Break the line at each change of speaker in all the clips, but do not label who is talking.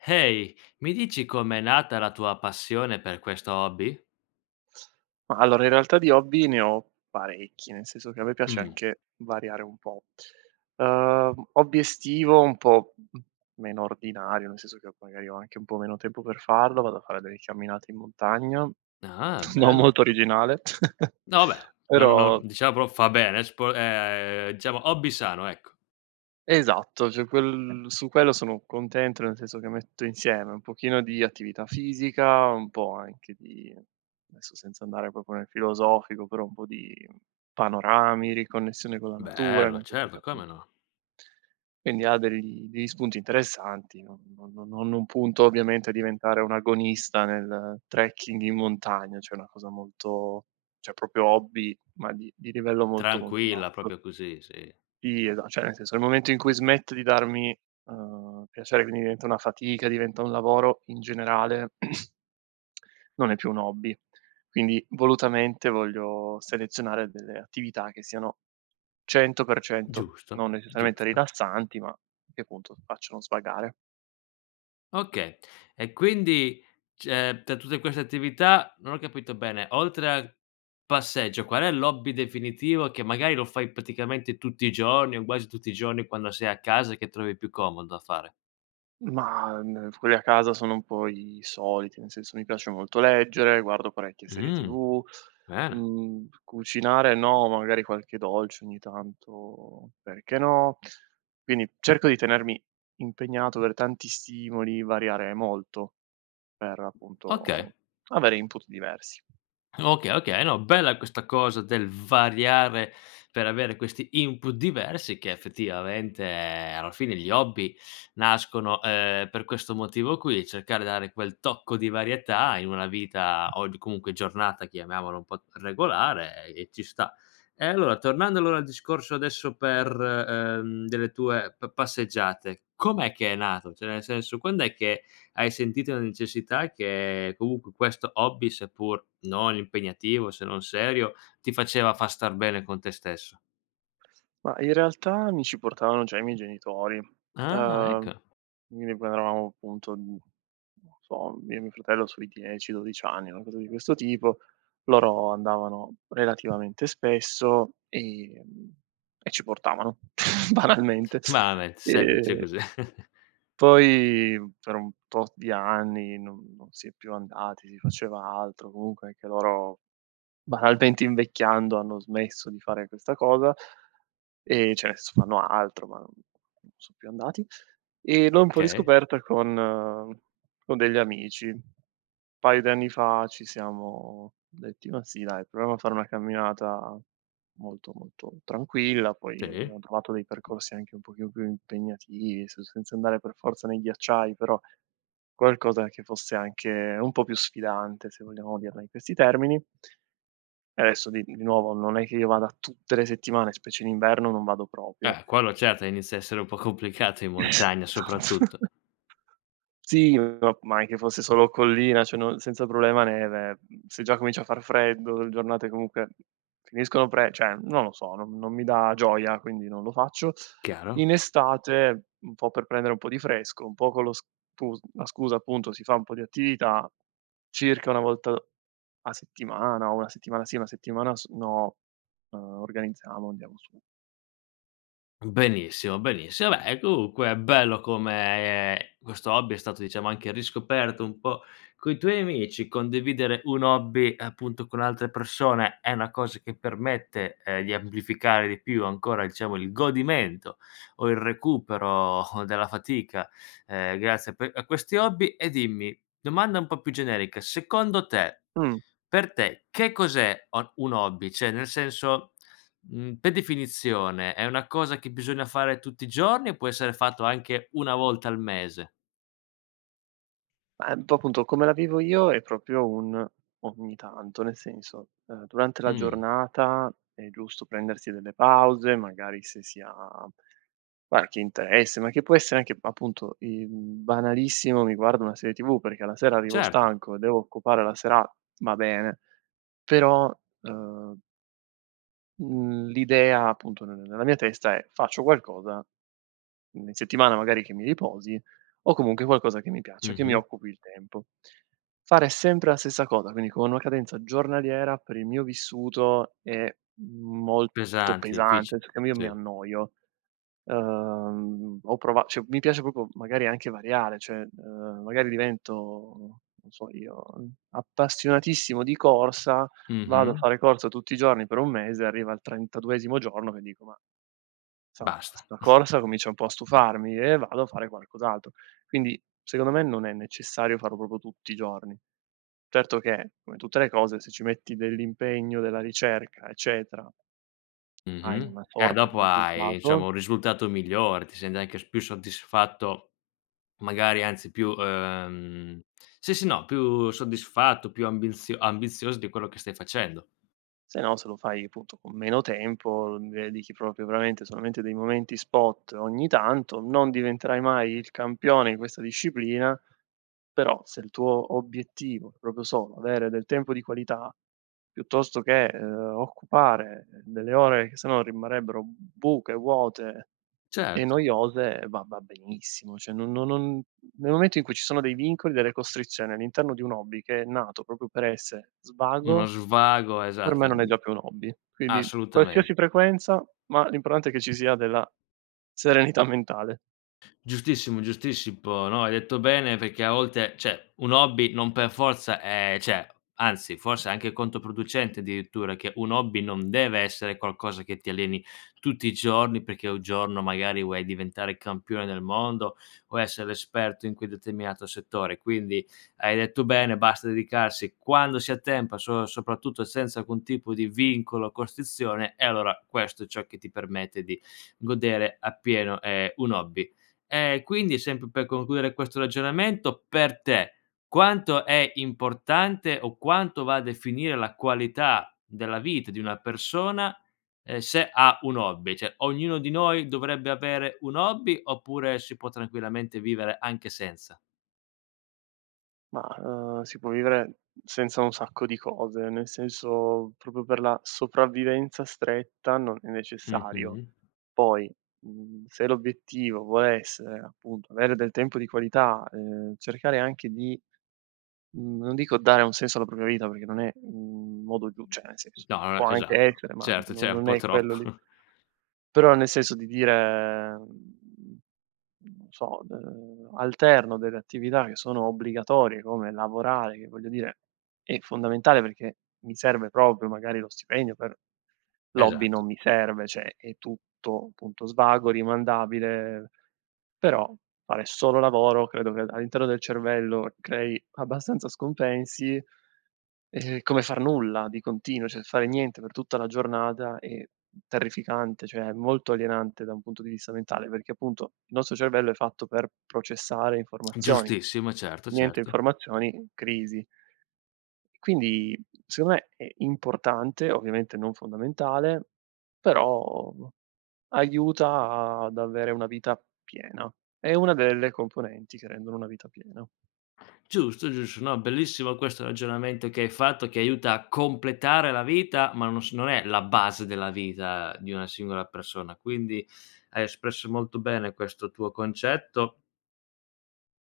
Ehi, mi dici come è nata la tua passione per questo hobby?
Ma allora, in realtà di hobby ne ho parecchi, nel senso che a me piace
Mh.
anche variare un po'. Uhm, hobby estivo un po' meno ordinario nel senso che magari ho anche un po' meno tempo per farlo, vado a fare delle camminate in montagna,
Ah,
non
bello!
molto originale
No vabè no no
però
diciamo fa bene spo ehm, diciamo hobby sano, ecco.
Esatto, cioè quel su quello sono contento nel senso che metto insieme un pochino di attività fisica, un po' anche di adesso senza andare proprio nel filosofico però un po' di panorami, riconnessione con la natura,
Bello,
nel senso che
certo come
appunto
no.
Quindi ha dei degli spunti interessanti non no no non punto ovviamente a diventare un agonista nel trekking in montagna, cioè una cosa molto cioè proprio hobby ma di di livello molto, molto
Tranquilla
basso.
proprio così, sì.
Sì esa cioè nel senso nel momento in cui smetto di darmi, uhm, piacere quindi diventa una fatica diventa un lavoro in generale non è più un hobby. Quindi volutamente voglio selezionare delle attività che siano 100%
Giusto,
non necessariamente
giusto.
rilassanti ma che appunto facciano svagare.
Okay. E quindi cioè tra tutte queste attività, non ho capito bene oltre al passeggio, qual è l'hobby definitivo che magari lo fai praticamente tutti i giorni o quasi tutti i giorni, quando sei a casa che trovi più comodo da fare?
Ma, uhm, quelli a casa sono un po' i soliti, nel senso mi piace molto leggere, guardo parecchie serie
Mhmm,
TV,
bene.
mhmm, cucinare no, magari qualche dolce ogni tanto, perché no, quindi cerco di tenermi impegnato aver tanti stimoli, variare molto, per
Okay.
appunto avere input diversi.
Okay, okay, no bella questa cosa del variare per avere questi input diversi che effettivamente, ehm, alla fine gli hobby nascono, uhm, per questo motivo qui, cercare di dare quel tocco di varietà in una vita o di comunque giornata, chiamiamolo un po' regolare, e ci sta. E allora tornando allora al discorso adesso per, uhm, delle tue pa passeggiate, com'è che è nato? Cioè nel senso, quand'è che hai sentito la necessità che comunque questo hobby, seppur non impegnativo, se non serio, ti faceva far star bene con te stesso?
Ma, in realtà, mi ci portavano già i miei genitori.
Ah,
Ehm,
ecco.
mi avevano, appunto n non lo so, io e mio fratello sui 10, 12 anni, una cosa di questo tipo. Loro andavano relativamente spesso, ehm, e ci portavano banalmente.
Banalmente, semplice
Ehm
così.
poi, mhmm, per un tot di anni non non si è più andati, si faceva altro, comunque anche loro, banalmente, invecchiando hanno smesso di fare questa cosa. Ehm, cioè, ne senso, fanno altro ma non son più andati. Ehm, l'ho un po'
Okay.
riscoperta con con degli amici. Paio di anni fa ci siamo detti: "Ma sì, dai, proviamo a fare una camminata molto, molto tranquilla." Poi
Sì.
abbiamo provato dei percorsi anche un pochino più impegnativi, se senza andare per forza nei ghiacciai, però qualcosa che fosse anche un po' più sfidante, se vogliamo dirla in questi termini adesso, di di nuovo, non è che io vada tutte le settimane, specie in inverno, non vado proprio.
Eh, quello certo, inizia a essere un po' complicato, in
Esatt
montagna soprattutto.
sì ma ma anche fosse solo collina, cioè non senza problema neve, mhmm, se già comincia a far freddo, le giornate comunque finiscono pre cioè, non lo so, non non mi dà gioia, quindi non lo faccio.
Chiaro.
In estate un po' per prendere un po' di fresco, un po' con lo stus la scusa, appunto, si fa un po' di attività, circa una volta a settimana, o una settimana sì e una settimana s no, uhm, organizziamo e andiamo su.
Benissimo, benissimo. Vabbè comunque è bello come, ehm, questo hobby è stato, diciamo, anche riscoperto un po' coi tuoi amici. Condividere un hobby appunto con altre persone è una cosa che permette, ehm, di amplificare di più ancora, diciamo, il godimento o il recupero, ehm, della fatica, ehm, grazie a pe a questi hobby. E dimmi domanda un po' più generica: secondo te
Mh.
per te che cos'è, uhm, un hobby? Cioè nel senso, mhmm, per definizione è una cosa che bisogna fare tutti i giorni o può essere fatto anche una volta al mese?
Ehm, un po' appunto come la vivo io è proprio un, ogni tanto. Nel senso, ehm, durante la
Mh.
giornata è giusto prendersi delle pause, magari se si ha qualche interesse, ma che può essere anche appunto il banalissimo mi guardo una serie tv perché la sera arrivo
Certo.
stanco e devo occupare la sera va bene però, ehm mhmm l'idea appunto nel nella mia testa è: "Faccio qualcosa in settimana, magari, che mi riposi o comunque qualcosa che mi piace, che mi
Mh-mh.
occupi il tempo." Fare sempre la stessa cosa, quindi con una cadenza giornaliera, per il mio vissuto, è molto
Pesanti,
pesante,
difficile,
cioè che io mi
sì.
annoio, ehm, ho prova cioè mi piace proprio magari anche variare, cioè ehm, magari divento, non so io, appassionatissimo di corsa, vado a
Mh-mh.
fare corsa tutti i giorni per un mese, arriva al trentaduesimo giorno che dico: "Ma, insomma
Basta.
sta corsa comincia un po' a stufarmi." E vado a fare qualcos'altro. Quindi secondo me non è necessario farlo proprio tutti i giorni. Certo che, come tutte le cose, se ci metti dell'impegno, della ricerca, eccetera, hai
Mh-mh.
una
Eh
sorta di
dopo hai, diciamo,
risultato
un risultato migliore, ti senti anche s più soddisfatto magari anzi più ehm sì, sì, no più soddisfatto, più ambinz ambizoso di quello che stai facendo.
se no, se lo fai appunto con meno tempo, [unintelligible] dedichi proprio veramente solamente dei momenti spot ogni tanto, non diventerai mai il campione di questa disciplina, però se il tuo obiettivo è proprio solo avere del tempo di qualità, piuttosto che, ehm, occupare, ehm, delle ore che sennò rimarrebbero buche, vuote e
Certo.
noiose, va va benissimo cioè- no non nel momento in cui ci sono dei vincoli, delle costrizioni all'interno di un hobby, che è nato proprio per essere
Uno
svago,
svago
per me
esatto
non è
i
già più un hobby. Quindi
assolutame
qualsiasi frequenza, ma l'importante è che ci sia della serenità mentale.
Giustissimo, giustissimo, no, hai detto bene perché a volte cioè un hobby non per forza è cioè anzi forse è anche controproducente addirittura che un hobby non deve essere qualcosa che ti alleni tutti i giorni, perché un giorno magari vuoi diventare campione del mondo o essere esperto in quel determinato settore. Quindi hai detto bene, basta dedicarsi quando si ha tempo, so soprattutto senza alcun tipo di vincolo o costrizione e allora questo è ciò che ti permette di godere appieno, ehm, un hobby. E quindi, sempre per concludere questo ragionamento, per te quanto è importante o quanto va a definire la qualità della vita di una persona, ehm, se ha un hobby. Cioè ognuno di noi dovrebbe avere un hobby oppure si può tranquillamente vivere anche senza?
Ma, uhm, si può vivere senza un sacco di cose, nel senso proprio per la sopravvivenza stretta non è necessario.
Mh-mh.
Poi, mhmm, se l'obiettivo vuole essere, appunto, avere del tempo di qualità, ehm, cercare anche di, mhmm, non dico dare un senso alla propria vita perché non è, mhmm, un modo giu cioè nel senso,
No, non è
può
che
anche
esatto.
essere ma
Certo,
no
cioè è un
non
po'
è quello lì.
troppo.
Però nel senso di dire, mhmm, non so, uhm, alterno delle attività che sono obbligatorie come lavorare che, voglio dire, è fondamentale perché mi serve proprio magari lo stipendio per l'hobby
Esatto.
non mi serve, cioè è tutto punto svago, rimandabile, però fare solo lavoro credo che al all'interno del cervello crei abbastanza scompensi e come far nulla di continuo, cioè fare niente per tutta la giornata è terrificante, cioè molto alienante da un punto di vista mentale, perché appunto il nostro cervello è fatto per processare informazioni,
Giustissimo, certo,
niente
certo.
informazioni: crisi. E quindi, secondo me, è importante, ovviamente non fondamentale, però aiuta ad avere una vita piena, è una delle componenti che rendono una vita piena.
Giusto, giusto. No, bellissimo questo ragionamento che hai fatto, che aiuta a completare la vita ma non s non è la base della vita di una singola persona, quindi hai espresso molto bene questo tuo concetto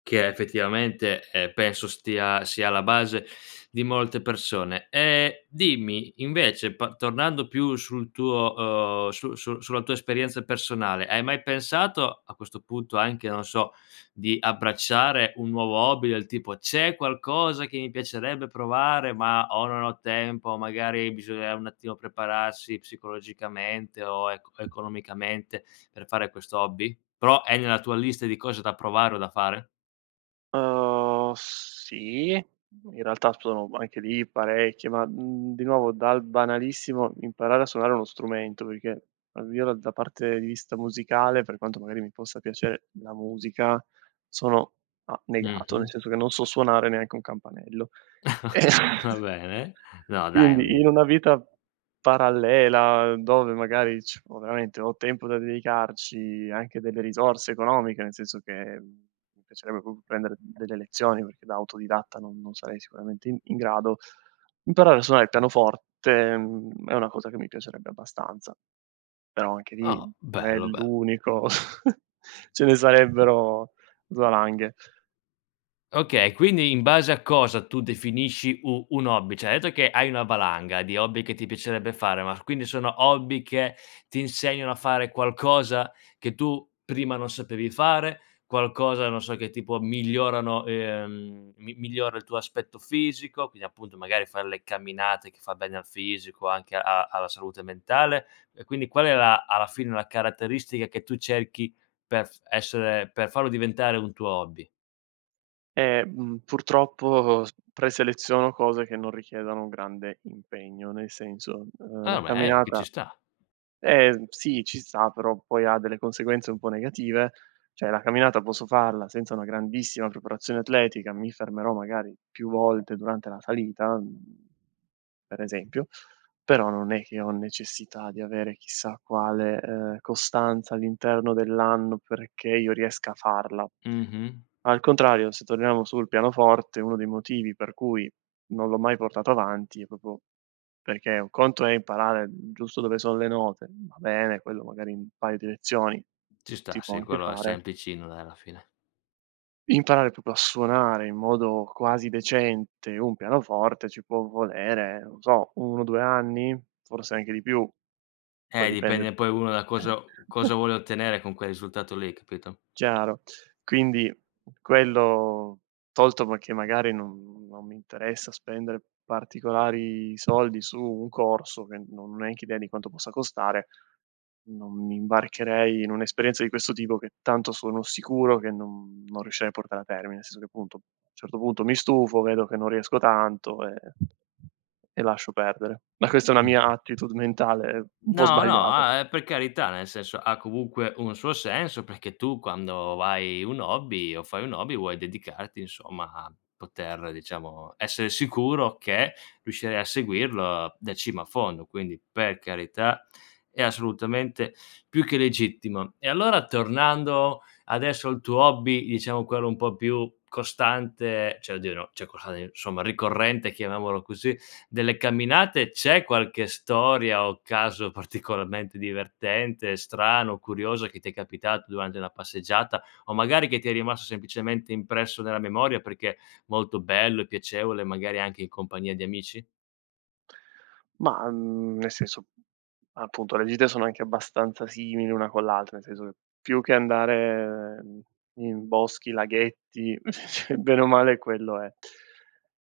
che è effettivamente, eh penso stia sia alla base di molte persone. Ehm, dimmi invece pa tornando più sul tuo, uhm, su su sulla tua esperienza personale hai mai pensato a questo punto anche, non so, di abbracciare un nuovo hobby? Del tipo: "C'è qualcosa che mi piacerebbe provare, ma o non ho tempo", o magari bisogna un attimo prepararsi psicologicamente o eco economicamente per fare questo hobby? Però è nella tua lista di cose da provare o da fare?
Uhm, sì, in realtà sono anche lì parecchio, ma, mhmm, di nuovo dal banalissimo imparare a suonare uno strumento, perché almeno da parte di vista musicale, per quanto magari mi possa piacere la musica, sono, a negato nel
Mh-mh.
senso che non so suonare neanche un campanello eh
Va bene no dai
Quindi in
[unintelligible]
una vita parallela, dove magari ci ho veramente ho tempo da dedicarci, anche delle risorse economiche nel senso che, mhmm, mi piacerebbe proprio prendere delle lezioni perché da autodidatta non non sarei sicuramente in in grado, imparare a suonare il pianoforte, mhmm, è una cosa che mi piacerebbe abbastanza, però anche lì
Oh,
non è
bello bel
l'unico ce ne sarebbero valanghe.
Okay, quindi in base a cosa tu definisci u un hobby? Cioè hai detto che hai una valanga di hobby che ti piacerebbe fare, ma quindi sono hobby che ti insegnano a fare qualcosa che tu prima non sapevi fare? Qualcosa, non so, che tipo migliorano, ehm, mi migliora il tuo aspetto fisico? Quindi appunto magari fare le camminate che fa bene al fisico, anche a alla salute mentale. E quindi qual è la alla fine la caratteristica che tu cerchi perf essere per farlo diventare un tuo hobby?
Ehm, purtroppo, s preseleziono cose che non richiedono un grande impegno, nel senso, ehm
Ah,
la
me chi ci
camminata
sta.
eh, sì ci sta, però poi ha delle conseguenze un po' negative. Cioè la camminata posso farla senza una grandissima preparazione atletica, mi fermerò magari più volte durante la salita, mhmm, per esempio, però non è che ho necessità di avere chissà quale, ehm, costanza all'interno dell'anno perché io riesca a farla.
Mh-mh.
Al contrario, se torniamo sul pianoforte, uno dei motivi per cui non l'ho mai portato avanti è proprio perché un conto è imparare, mhmm giusto dove sono le note, ma va bene, quello magari in un paio di lezioni
Ci
si
sta,
può
se
anche
quello è
fare
semplicino dai alla fine.
imparare proprio a suonare in modo quasi decente un pianoforte ci può volere, non so, 1, due anni? Forse anche di più, poi
Eh,
dipende
dipende poi uno da
da eh
cosa cosa vuole ottenere con quel risultato lì, capito?
Chiaro. Quindi, quello tolto perché magari non non mi interessa spendere particolari soldi su un corso, che non ho neanche idea di quanto possa costare, non mi imbarcherei in un'esperienza di questo tipo, che tanto sono sicuro che non non riuscirei a portare a termine. Nel senso che appunto, a un certo punto mi stufo vedo che non riesco tanto, ehm e lascio perdere, ma questa è una
Mh-mh.
mia attitude mentale un po'
No no,
sbagliata.
ah, uhm, per carità nel senso ha comunque un suo senso, perché tu quando vai un hobby o fai un hobby vuoi dedicarti insomma a poter diciamo essere sicuro che riuscirai a seguirlo da cima a fondo. Quindi, per carità è assolutamente più che legittimo. E allora tornando adesso al tuo hobby, diciamo quello un po' più costante cioè oddio, no cioè quello insomma ricorrente, chiamiamolo così, delle camminate, c'è qualche storia o caso particolarmente divertente, strano, curioso che ti è capitato durante una passeggiata o magari che ti è rimasto semplicemente impresso nella memoria, perché molto bello e piacevole magari anche in compagnia di amici?
Mah, mhmm, nel senso, appunto le gite sono anche abbastanza simili una con l'altra, nel senso che più che andare, uhm, in boschi, laghetti bene o male quello è,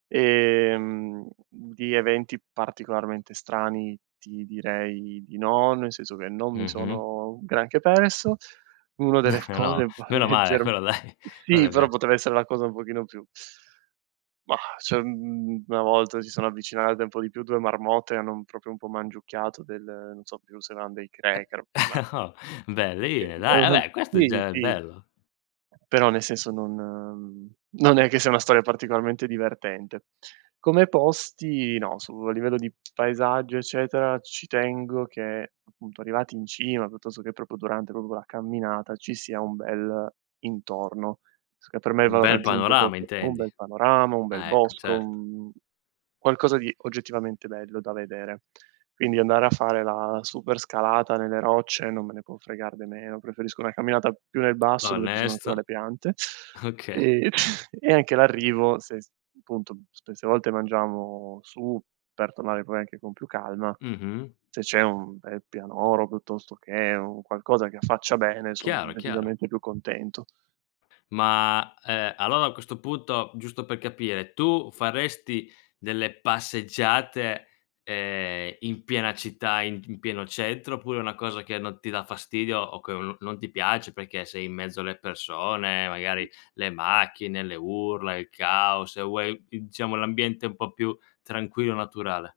ehm, di eventi particolarmente strani ti direi di no, nel senso che non mi
Mh-mh.
sono granché perso. Uno
No
delle cose va a
meno male
leggerm
quello dai
sì
quello è
però
bel
poteva essere la cosa un pochino più Mah, cioè mhmm, una volta si sono avvicinate un po' di più 2 marmotte, hanno un proprio un po' mangiucchiato del non so più se erano dei
Eh
cracker ma
no beh lì
è
dai
una,
vabbè questo è
sì
già
sì
bello.
però nel senso non, mhmm, non è che sia una storia particolarmente divertente. Come posti, no, su a livello di paesaggio eccetera, ci tengo che appunto arrivati in cima, piuttosto che proprio durante proprio quella camminata, ci sia un bel intorno. So che per me il
Un
valore
bel
aggiunto è
panorama
proprio un
intendi.
bel panorama, un bel
Ah ecco,
bosco,
certo.
mhmm, un qualcosa di oggettivamente bello da vedere. Quindi andare a fare la super scalata nelle rocce, non me ne può fregar de meno, preferisco una camminata più nel basso dove ci sono ancora
Onesto.
le piante,
Okay.
ehm, e anche l'arrivo s se appunto, spesse volte mangiamo su, per tornare poi anche con più calma,
Mh-mh.
se c'è un bel pianoro piuttosto che un qualcosa che affaccia bene son
Chiaro, chiaro.
decisamente più contento.
Ma, ehm allora a questo punto giusto per capire tu faresti delle passeggiate, ehm, in piena città in pi pieno centro oppure è una cosa che non ti dà fastidio o che o non non ti piace perché sei in mezzo alle persone, magari le macchine, le urla, il caos e vuoi diciamo l'ambiente un po' più tranquillo, naturale?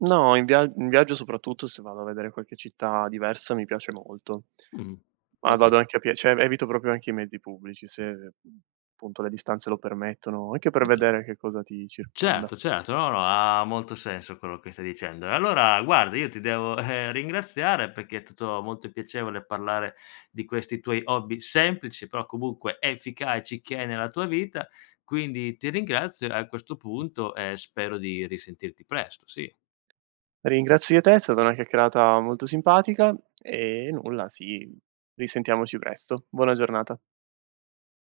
No, in via in viaggio, soprattutto se vado a vedere qualche città diversa, mi piace molto.
Mhmm.
Ma
Oka
vado anche a pie cioè, evito proprio anche i mezzi pubblici, se appunto le distanze lo permettono anche per
Oka
vedere che cosa ti circonda.
Certo, certo. No, no ha molto senso quello che stai dicendo. E allora guarda io ti devo, ehm, ringraziare perché è tutto molto piacevole parlare di questi tuoi hobby semplici, però comunque efficaci che hai nella tua vita, quindi ti ringrazio e a questo punto, ehm, spero di risentirti presto. Sì.
Ringrazio io te, è stata una chiacchierata molto simpatica. Ehm, nulla, sì risentiamoci presto. Buona giornata!